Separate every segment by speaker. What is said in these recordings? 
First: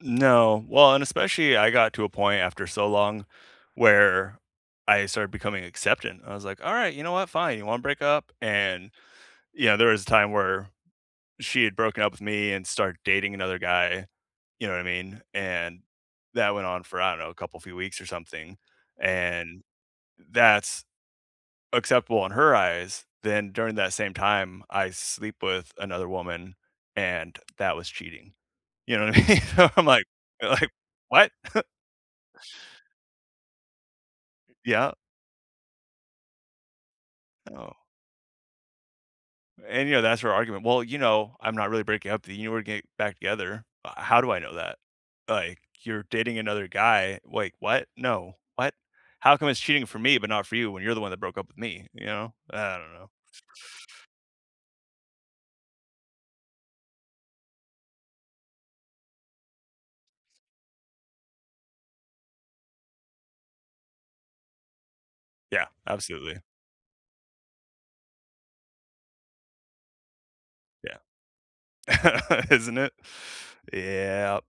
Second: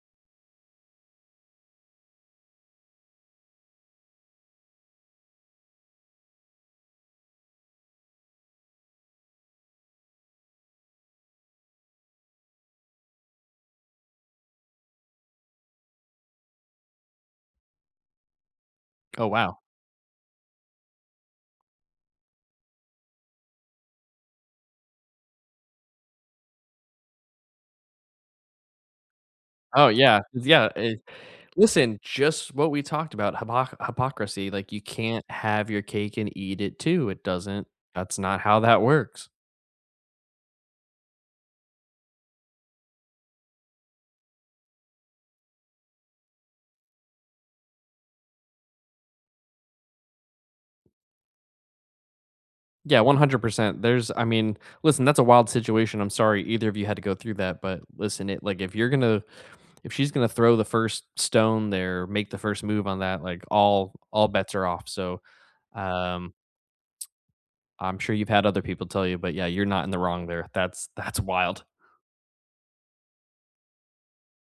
Speaker 1: No, well, and especially, I got to a point after so long where I started becoming acceptant. I was like, "Alright, you know what? Fine, you wanna break up?"and, yeah, there was a time where she had broken up with me, and started dating another guy, you know what I mean, and that went on for, I don't know, a couple few weeks or something,
Speaker 2: Oh, wow.
Speaker 1: and that's acceptable in her eyes, then during that same time, I sleep with another woman, and that was cheating. You know what I mean? I'm
Speaker 2: Oh,
Speaker 1: like
Speaker 2: yeah, is yeah,
Speaker 1: like,
Speaker 2: i
Speaker 1: "What?"
Speaker 2: Listen, just what we talked about, hypo hypocrisy, like, you
Speaker 1: Yeah.
Speaker 2: can't have your cake and eat it too. It doesn't
Speaker 1: No.
Speaker 2: that's not how that works.
Speaker 1: And, you know, that's her argument, "Well, you know, I'm not really breaking up, th you know we're get back together." H how do I know that? Like, you're dating another guy, like, what? No. What? How come it's cheating for me, but not for you when you're the one that broke up with me, you know? I don't
Speaker 2: Yeah,
Speaker 1: know.
Speaker 2: 100%. There's I mean, listen, that's a wild situation, I'm sorry either of you had to go through that, but listen, it like, if you're gonna if she's gonna throw the first stone there, make the first move on that, like, all all bets are off, so,
Speaker 1: Yeah,
Speaker 2: um
Speaker 1: absolutely.
Speaker 2: I'm sure you've had other people tell you, but, yeah, you're not in the wrong there. That's
Speaker 1: Yeah,
Speaker 2: that's wild.
Speaker 1: isn't it? Yep,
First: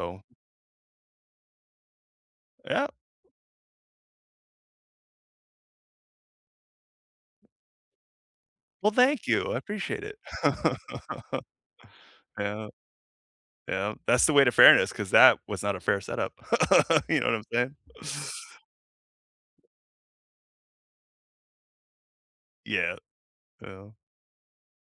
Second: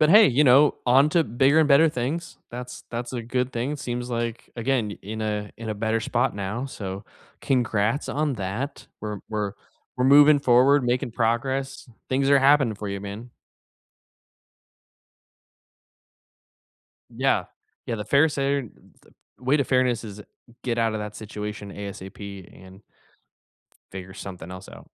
Speaker 2: But, hey, you know, on to bigger and better things. That's
Speaker 1: Yep.
Speaker 2: that's a good thing, seems like, again, in a in a better spot now, so congrats on that.
Speaker 1: Well,
Speaker 2: We're
Speaker 1: thank you,
Speaker 2: we're
Speaker 1: I appreciate
Speaker 2: we're
Speaker 1: it.
Speaker 2: moving forward, making progress. Things are
Speaker 1: Yeah.
Speaker 2: happening for you, man.
Speaker 1: Yeah, that's the way to fairness 'cause that was not a fair setup, you know what I'm
Speaker 2: Yeah.
Speaker 1: saying?
Speaker 2: Yeah, the fair sar the way to fairness is get out of that situation ASAP and
Speaker 1: Yeah. Yeah.
Speaker 2: figure something else out.